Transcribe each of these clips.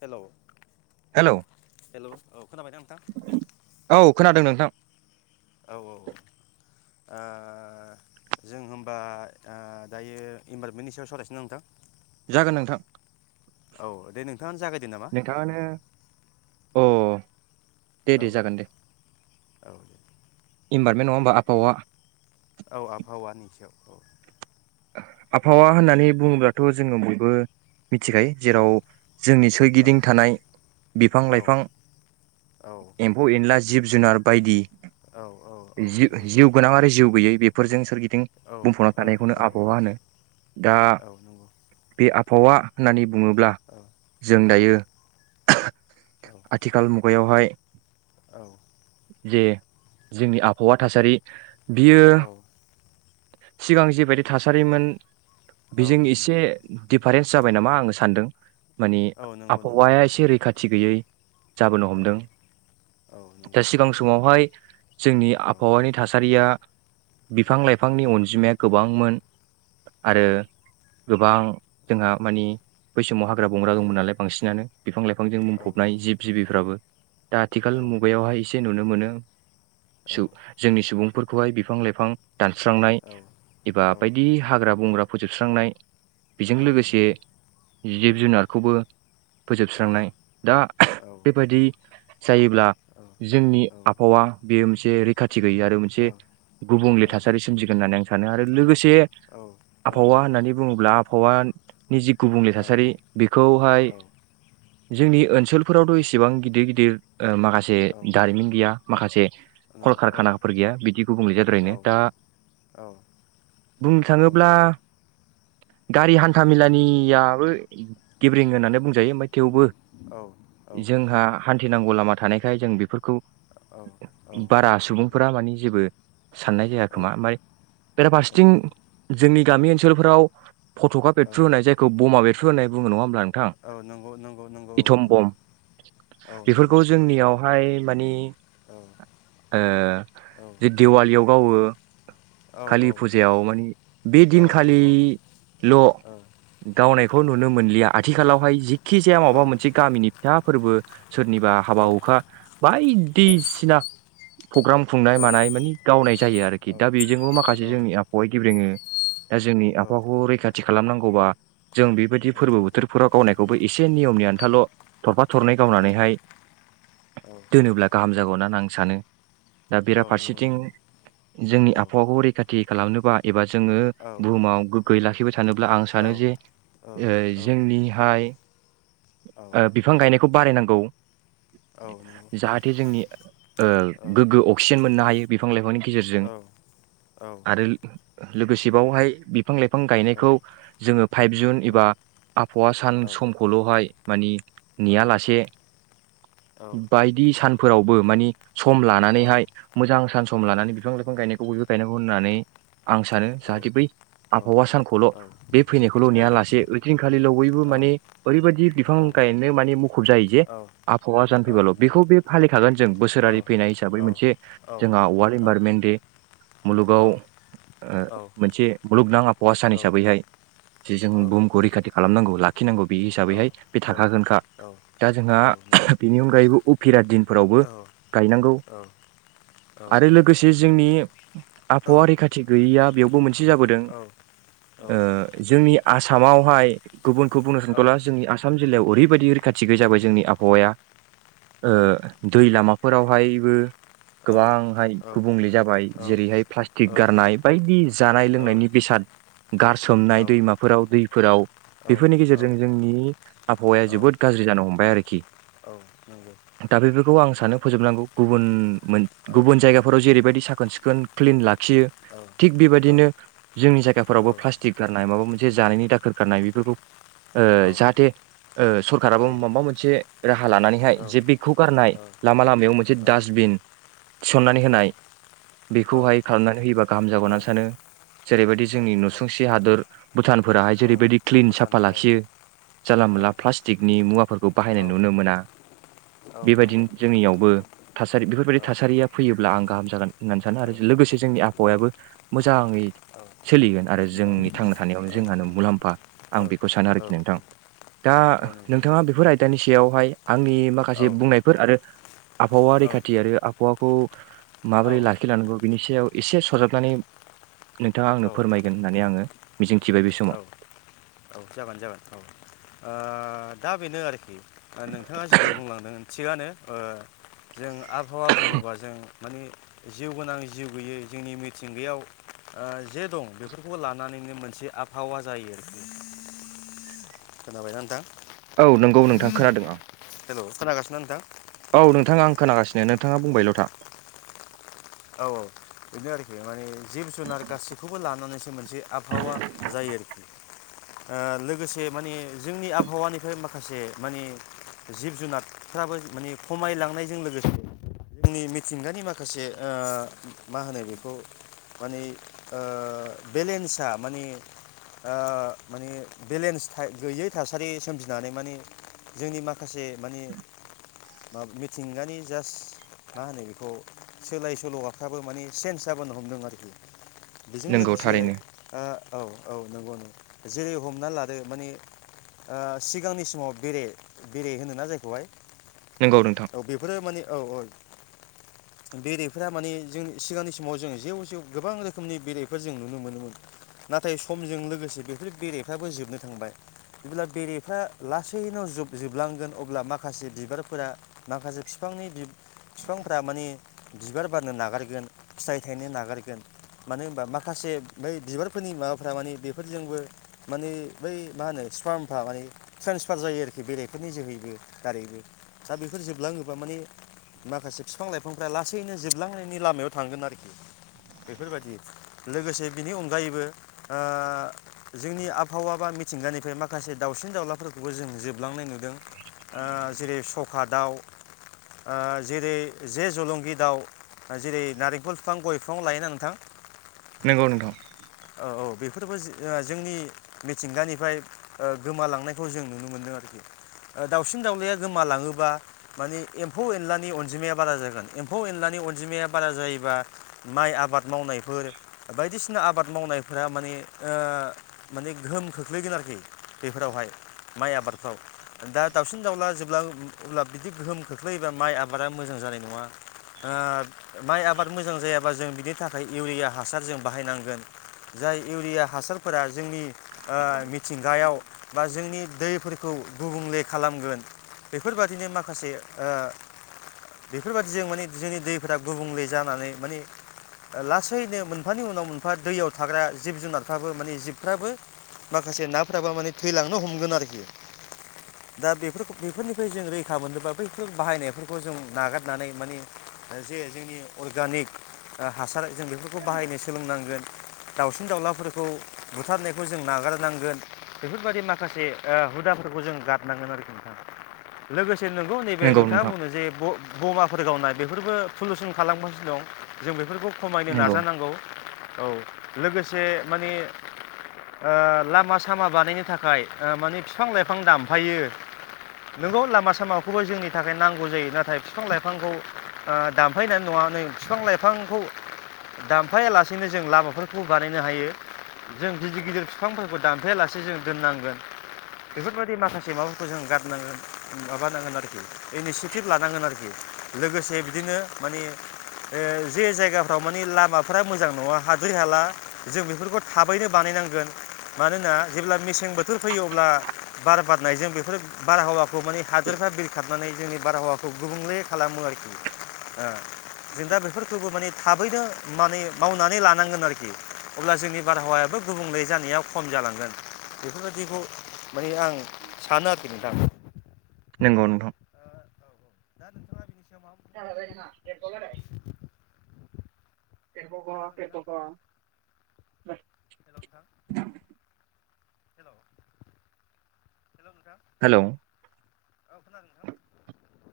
हेल' hello hello औ खोनाबाय दा नोंथां। औ [unintelligible] औ ओ जों होनबा ओ दायो इनभाररमेन्टनि सायाव सालायनोसै नोंथां। जागोन नोंथां। औ दे नोंथाङानो जागायदो नामा? नोंथाङानो अ दे दे औ जागोन दे औ दे। इनभारमेन्ट नङा होमबा आबहावा औ आबहावा निसायाव औ। आबहावा होननानै बुङोब्लाथ' जोङो बयबो मिथिखायो औ जेराव जोंनि औ सोरगिदिं थानाय बिफां लाइफां औ एम्फौ एनला जिब जुनार बायदि। औ औ औ जिउ नंगौ जिउ गोनां आरो जिउ गैयै बे औ ओ [unintelligible] बुंफावना औ थानायखौ औ आब हावा'आनो दा औ नंगौ आ बावा होननानै बुङोब्ला औ जों औ दायो आथिखाल मु बैयावहाय औ जे जोंनि आबहावा थासारि बियो औ सिगां जिबायदि थासारिमोन बेजों एसे नंगौ दे रेन्स जाबाय नामा आङो सानदों। मानि औ नंगौ नंगौ आबहावाया औ एसे रैखाथि गैयै जाबोनो औ हमदों। औ नंगौ सिगां समावहाय जोंनि औ आबहावानि थासारिया औ बिफां लाइफांनि अनजिमाया गोबांमोन औ आरो नंगौ औ गोबां जोंहा मानि बै समाव हाग्रा बंग्रा दंमोन नालाय बांसिनानो बिफां लाइफांजों बुंफबनाय जिब जिबिफ्राबो दा आथिखाल मु बेयावहाय एसे नुनो मोनो सुब जोंनि सुबुं फोर खहाय बिफां लाइफां दानस्रांनाय औ एबा औ बायदि हाग्रा बंग्रा फोजोबस्रांनाय बेजों औ लोगोसे नंगौ औ जिब जुनारखौबो औ फोजोबस्रांनाय दा औ बेबायदि जायोब्ला जोंनि औ आबहावा बेयो मोनसे रैखा थि गैयै आरो मोनसे औ गुबुंले थासारि सोमजिगोन होननानै आं सानो आरो लोगो से औ आबहावा नंगौ होननानै बुङोब्ला फवान नि जि गुबुंले औ थासारि बेखौहाय जोंनि ओनसोलफोरावथ' एसेबां गिदिर गिदिर ओ माखासे औ दारिमिन गैया माखासे नौ औ कलकारखानाफोर गैया बिदि गुबुंले औ जाद्रायनो दा औ बुंनो औ थाङोब्ला गारि हान्था मेलानियाबो गेब्रेें होननानै बुं ओमफाय थेवबो औ जोंहा हान थिनांगौ लामा थानायखाय जों बि फोरखौ बारा सुबुंफोरा माने जेबो साननाय जायाखोमा औ ओमफ्राय औ बेराफारसेथिं जोंनि गामि ओनसोलफोराव फट'खा बेरफ्रु होनाय जायखौ बमा बेर फ्रु होनाय बुङो नङा होनब्ला औ नंगौ नंगौ नंगौ इथमबम औ नंगौ औ नंगौ बेफोरखौ जोंनियावहाय माने औ ओ औ जि दिवालियाव गावो औ कालि फुजायाव मानि बे औ दिनखालिल' गावनाय खौ नुनो मोनलिया आथिखालावहाय जेखि जाया माबा मोनसे गामिनि फिसा फोरबो सोरनिबा हाबा हुखा बायदिसिना प्रग्राम खुंनाय मानाय मानि गावनाय जायो आरोखि दा बेजोंबो माखासे जोंनि आबहावाया गेब्रेङो दा जोंनि आबहावाखौ रैखाथि खालामनां गौबा जों बेबायदि फोरबो बोथोरफोराव गावनायखौबो एसे नियमनिया थाल' थरफा थरनै गावनानैहाय औ दोनोब्ला गाहाम जागौ ना आं सानो दा औ नंगौ बेराफारसेथिं नंगौ जोंनि औ आबहावाखौ रैखाथि खालामनोबा एबा जोङो औ बुहुमाव गोग्गोयै लाखि सानोब्ला आं सानो औ जे ओ जोंनिहाय ओ बिफां गायनायखौ बारायनां गौ औ नंगौ जाहाथे जोंनि ओ औ गोग्गो अक्सिजेन मोननो हायो बिफां लाइफांनि गेजेरजों आरो लोगोसे बावहाय बि फां लाइफां गायनायखौ जोङो फाइभ जुन एबा आबहावा सान समखौल'हाय मानि नेया लासे बे सानफोरावबो मानि सम लानानैहाय मोजां सान सम लानानै बिफां लाइफां गायनायखौ बयबो गायनांगौ होननानै आं सानो जाहाथे बै आबहावा सानखौल' बे फैनायखौल' नेया लासे ओइदिनखालिल' बयबो माने ओरैबायदि बिफां गायनो माने मुखुब जायो जे आबहावा सान फैबाल' बेखौ बे फालिखागोन जों बोसोरारि फैनाय हिसाबै मोनसे जोंहा वारल्ड इनभारमेन्ट दे मुलुगाव ओ मोनसे मुलुगनां आबहावा सान हिसाबैहाय जे जों बुहुमखौ रैखाथि खालामनांगौ थिनांगौ बे हिसाबैहाय बे थाखागोनखा दा जोंहा बेनि अनगायैबो उफिरा दिन फोरावबो गायनांगौ आरो लोगोसे जोंनि [inaudible] आबहावा रैखाथि गैयाबा बेयावबो मोनसे एसे जाबोदों ओ जोंनि आसामावहाय गुबुनखौ बुंनो सानख'ला जोंनि आसाम जिल्लायाव ओरैबायदि रैखाथि गैयि जाबाय जोंनि आहावाया ओ दैुइ लामा फोरावहायबो गोबांहाय गुबुंले जाबाय जेरैहाय प्लास्टिक गारनाय बायदि जानाय लोंनायनि बेसाद गारसोमनाय दैमाफोराव दैफोराव बेफोरनि गेजेरजों जोंनि आबहावाया जोबोद गाज्रि जानो हमबाय आरोखि। दा बेफोरखौ आं सानो फोजोबनांगौ। गुबुन गुबुन जायगाफोराव जेरैबायदि सा साखोन-सिखोन क्लिन खियो थिग बेबायदिनो जोंनि जायााव गारनाय माबा मोन जे जानायनि दाखोर गारनाय बेफोरखौ औ ओ जाहाथे ओ औ सरखाराबो माबा मोनसे राहा लानानै खाय औ जे बेखौ गारनाय लामा लामायाव मोनसे दास्बिन थिसननानै औ होनाय बेखौहाय खालामनानै होयोबा गाहाम औ जागौनानै सानो जेरैबायदि जोंनि औ नंगौ नुसुंसे हादर भुटान फोराहाय औ जेरैबायदि क्लिन भुटान साफा औ लाखियो जानला औ मोनला प्लास्टिकनि मुवाफोरखौ औ बाहायनाय नुनो मोना औ नंगौ बेबायदिनो जोंनियावबो थासारि औ बेफोरबायदि थासारिया फैयोब्ला आं गाहाम जागोन। होननानै सानो आरो औ लोगोसे जोंनि औ आबहावायाबो मोजाङै औ सोलिगोन आरो जोंनि नंगौ थांना थानायावनो जोंहानो नंगौ मुलाम्फा औ आं बेखौ सानो औ आरोखि नोंथां दा औ औ नोंथाङा बेफोर आयदानि सायावहाय आंनि माखासे बुंनायफोर आरो आबहावा रैखाथि आरो आबहावा खौ माबोरै लाखिलांनांगौ बिनि सायाव एसे सरजाबनानै नोंथाङा आंनो फोरमायगोन होननानै आङो मिजिंथिबाय बे समाव औ औ जागोन जागोन औ ओ दा बेनो आरो ओ नोंथाङा जिखौ बुंलांदों थिगानो ओ जों आबहावा बुङोबा जों माने जिउ गोनां जिउ गोयै जोंनि मिथिंगायाव जे दं बेफोरखौबो लानानैनो मोनसे आ हावा जायो खोनाबायना औ नंगौ नोंथां खोनादों आं हेल' खोनागासिनो नोंथां औ नोंथाङा आं खोनागासिनो नोंथाङा बुंबायल' था औ औ बेनो आरोखि माने जिब जुनार गासैखौबो लानानैसो मोनसे आबहावा जायो आरो लोगोसे माने जोंनि आबहावानिफ्राय माखासे माने जिब जुनारफ्राबो माने खमायलांनायजों लोगोसे जोंनि मिथिंगानि माखासे ओ मा होनो बेखौ माने ओ बेलेन्सा माने माने बेलेन्स गैयै थासारि सोमजिनानै माने जोंनि माखासे माने मिथिंगानि जास्ट मा होनो बेखौ सोलाय सोल'आफ्राबो माने चेन्ज जाबोनो हमदों आरोखि बेजों नंगौ लोगोसे थारैनो आ औ नंगौनो जेरै हमना लादो माने ओ सिगांनि समाव बेरे बेरे होनोना जायखौहाय नंगौ नोंथां औ बेफोरो माने औ बेरेफोरा माने जों सिगांनि समाव जों जेव जेव गोबां रोखोमनि बेरेफोर जों नुनो मोनोमोन नाथाय समजों लोगोसे बेफोर बेरेफ्राबो जोबनो थांबाय जेब्ला बेरेफ्रा लासैनो जोबलांगोन अब्ला माखासे बिबारफोरा माखासे बिफांनि बिफांफोरा माने बिबार बारनो नागारगोन फिथाइ थायनो नागारगोन मानो होनबा माखासे बै बिबारफोरनि माबाफ्रा माने बेफोरजोंबो माने बै मा होनो फफार्मफ्रा माने ट्रेन्सफार जायो आरोखि बेरेफोरनि जोहैबो दारैबो दा बेफोर जोबलाङोब्ला माने माखासे बिफां लाइफां ब्ला लासैनो जोबलांनायनि लामायाव थांगोन आरोखि बेफोरबायदि लोगोसे बिनि अनगायैबो जोंनि आबहावा बा मिथिंगानिफ्राय माखासे दाउसिन दाउलाफोरखौबो जों जोबलांनाय नुदों जेरै सखा दाउ जेरै जे जलंगि दाउ जेरै नारेंखल बिफां गय बिफां लायोना नोंथां नंगौ नोंथां औ बेफोरबो जोंनि मिथिंगानिफ्राय गोमालांनायखौ जों नुनो मोनदों आरोखि दाउसिन दाउलाया गोमालाङोबा मानिे एम्फौ एनलानि अनजिमाया बारा जागोन एम्फौ एनलानि अनजिमाया बारा जायोबा माइ आबाद मावनायफोर बायदिसिना आबाद मावनायफोरा ओ माने माने गोहोम खोख्लैगोन आरोखि बेफोरावहाय माइ आबादफ्राव दा दाावसिन दाउला जेब्ला अब्ला बिदि गोहोम खोख्लैयोबा माइ आबादा मोजां जानाय नङा माइ आबाद मोजां जायाबा जों बिनि थाखाय इउरिया हासार जों बाहायनांगोन जाय इउरिया हासारफोरा जोंनि ओ मिथिंगायाव बा जोंनि दैफोरखौ गुबुंले खालामगोन बेफोरबादिनो माखासे बेफोरबाददिजों ओ माने जोंनि दैफोरा गुबुंले जानानै माने लासैनो मोनफानि उनाव मोनफा दैयाव थाग्रा जिब जुनारफ्राबो माने जिबफ्राबो माखासे नाफ्राबो माने थैलांनो हमगोन आरोखि दा बेफोरखौ बेफोरनिफ्राय जों रैखा मोननोोबा बैफोर बाहायनायफोरखौ जों नागारनानै माने जे जोंनि अर्गानिक हासार जों बेफोरखौ बाहायनो सोलोंनांगोन दाउलाफोरखौ बुथारनायखौ जों नागारनांगोन बेफोरबायाददि माखासे हुदाफोरखौ जों गारनांगोन आरो नोंगौ नैबे नंगौ नोंथाङा नोंथां बुंदों जे बमाफोर गावनाय बेफोरबो सलुसन खालामगासिनो दं जों बेफोरखौ खमायनो नंगौ नाजानांगौ औ लोगोसे माने ओ लामा सामा बानायनो थाखाय माने बिफां लाइफां दानफायो नंगौ लामा सामाखौबो जोंनि थाखाय नांगौ जायो नाथाय बिफां लाइफांखौ ओ दामफायनानै नङा नै बिफां लाइफांखौ दामफायालासेनो जों लामा फोरखौ बानायनो हायो जों गिदिर गिदिर बिफांफोरखौ दान खफायालासे जों दोननांगोन बेफोरबायदि माखासे माबाफोरखौ जों गारनांगोन माबानांगोन आरोखि इनिसिटिभ लानांगोन आरोखि लोगोसे बिदिनो मानि जे जायगाफ्राव मानि लामाफोरा मोजां नङा। दै हाला जों बेफोरखौ थाबैनो बानायनांगोन मानोना जेब्ला मेसें बोथोर फैयो अब्ला बार बारनायजों बेफोर बारहावा माने हादोरफ्रा बिरखाबनानै जोंनि बारहावाखौ गुबुंले खालामो आरोखि जों दा बेफोरखौबो माने थाबैनो माने मावनानै लानो। नांगोन आरोखि अब्ला जोंनि बारहावायाबो गुबुंले जानायाव खम जालांगोन बेफोरबायदिखौ माने आं सानो आरोखि नोंथां। नंगौ नोथां। दा नोंथाङा। मा बुंबावनो [unintelligible] खोनादों नोंथां [unintelligible] हेल' नोंथां [unintelligible] हेल' हेल' नोंथां हेलौ औ खोनादों नोंथां।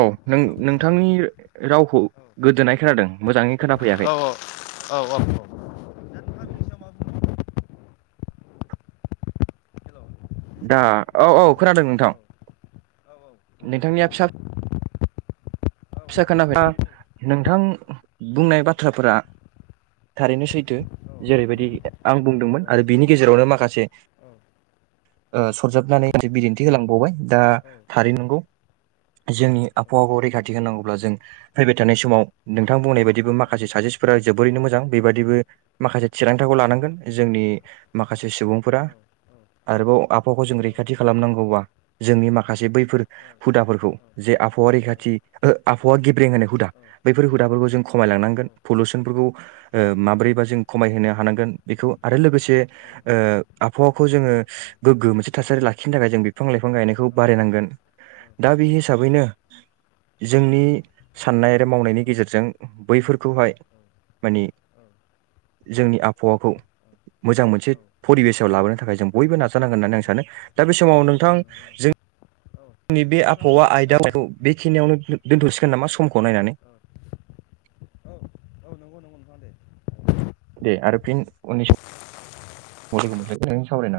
औ नों नोंथांनि। रावखौ गोदोननाय खोनादों मोजाङै खोनाफैयाखै। दा औ औ खोनादों नोंथां। फैयो नोंथांनिया फिसा- फिसा खोनाखै नोंथां बुंनाय बाथ्राफोरा थारैनो सैथो जेरैबायदि आं बुंदोंमोन आरो बिनि गेजेरावनो माखासे सरजाबनानै मोनसे बिदिन्थि होलांबावबाय दा थारै नंगौ जोंनि आबहावा रैखाथि होनांगौब्ला जों फैबाय थानाय समाव नोंथां बुंनाय बायदिबो माखासे साजेस्फोरा जोबोरैनो मोजां बेबायदिबो माखासे थिरांथाखौ लानांगोन जोंनि माखासे सुबुंफोरा आरोबाव आहावाखौ जों रैखाथि खालामनांगौबा जोंनि माखासे बै फोर हुदाफोरखौ जे आबहावा रैखाथि आबहावा गेब्रेंनाय हुदा बैफोर हुदाफोरखौ जों खमायलांनांगोन पलुसनफोरखौ ओ माब्रैबा जों खमायहोनो हानांगोन बेखौ आरो लोगोसे ओ आबहावाखौ जोङो गोग्गो मोनसे थासारि लाख बेनि थाखाय जों बिफां लाइफां गायनायखौ बारायनांगोन दा बे हिसाबैनो जोंनि साननाय आरो मावनायनि गेजेरजों बै बेफोरखौहाय माने जोंनि आबहावाखौ मोजां मोनसे परिबेसआव लाबोनो थाखाय थाखाय जों बयबो नाजानांगोन होननानै आं सानो दा बे समाव औ नोंथां औ जों औ जोंनि बे जोंना टाइमाबो आबहावा जाबायना नोंथां होमबा आयदाखौ बेखिनियावनो दोन्थ'सिगोन नामा समखौ नायनानै। औ औ अ नंगौ नोंथाङा दे। दे आरो फिन उननि समाव [unintelligible]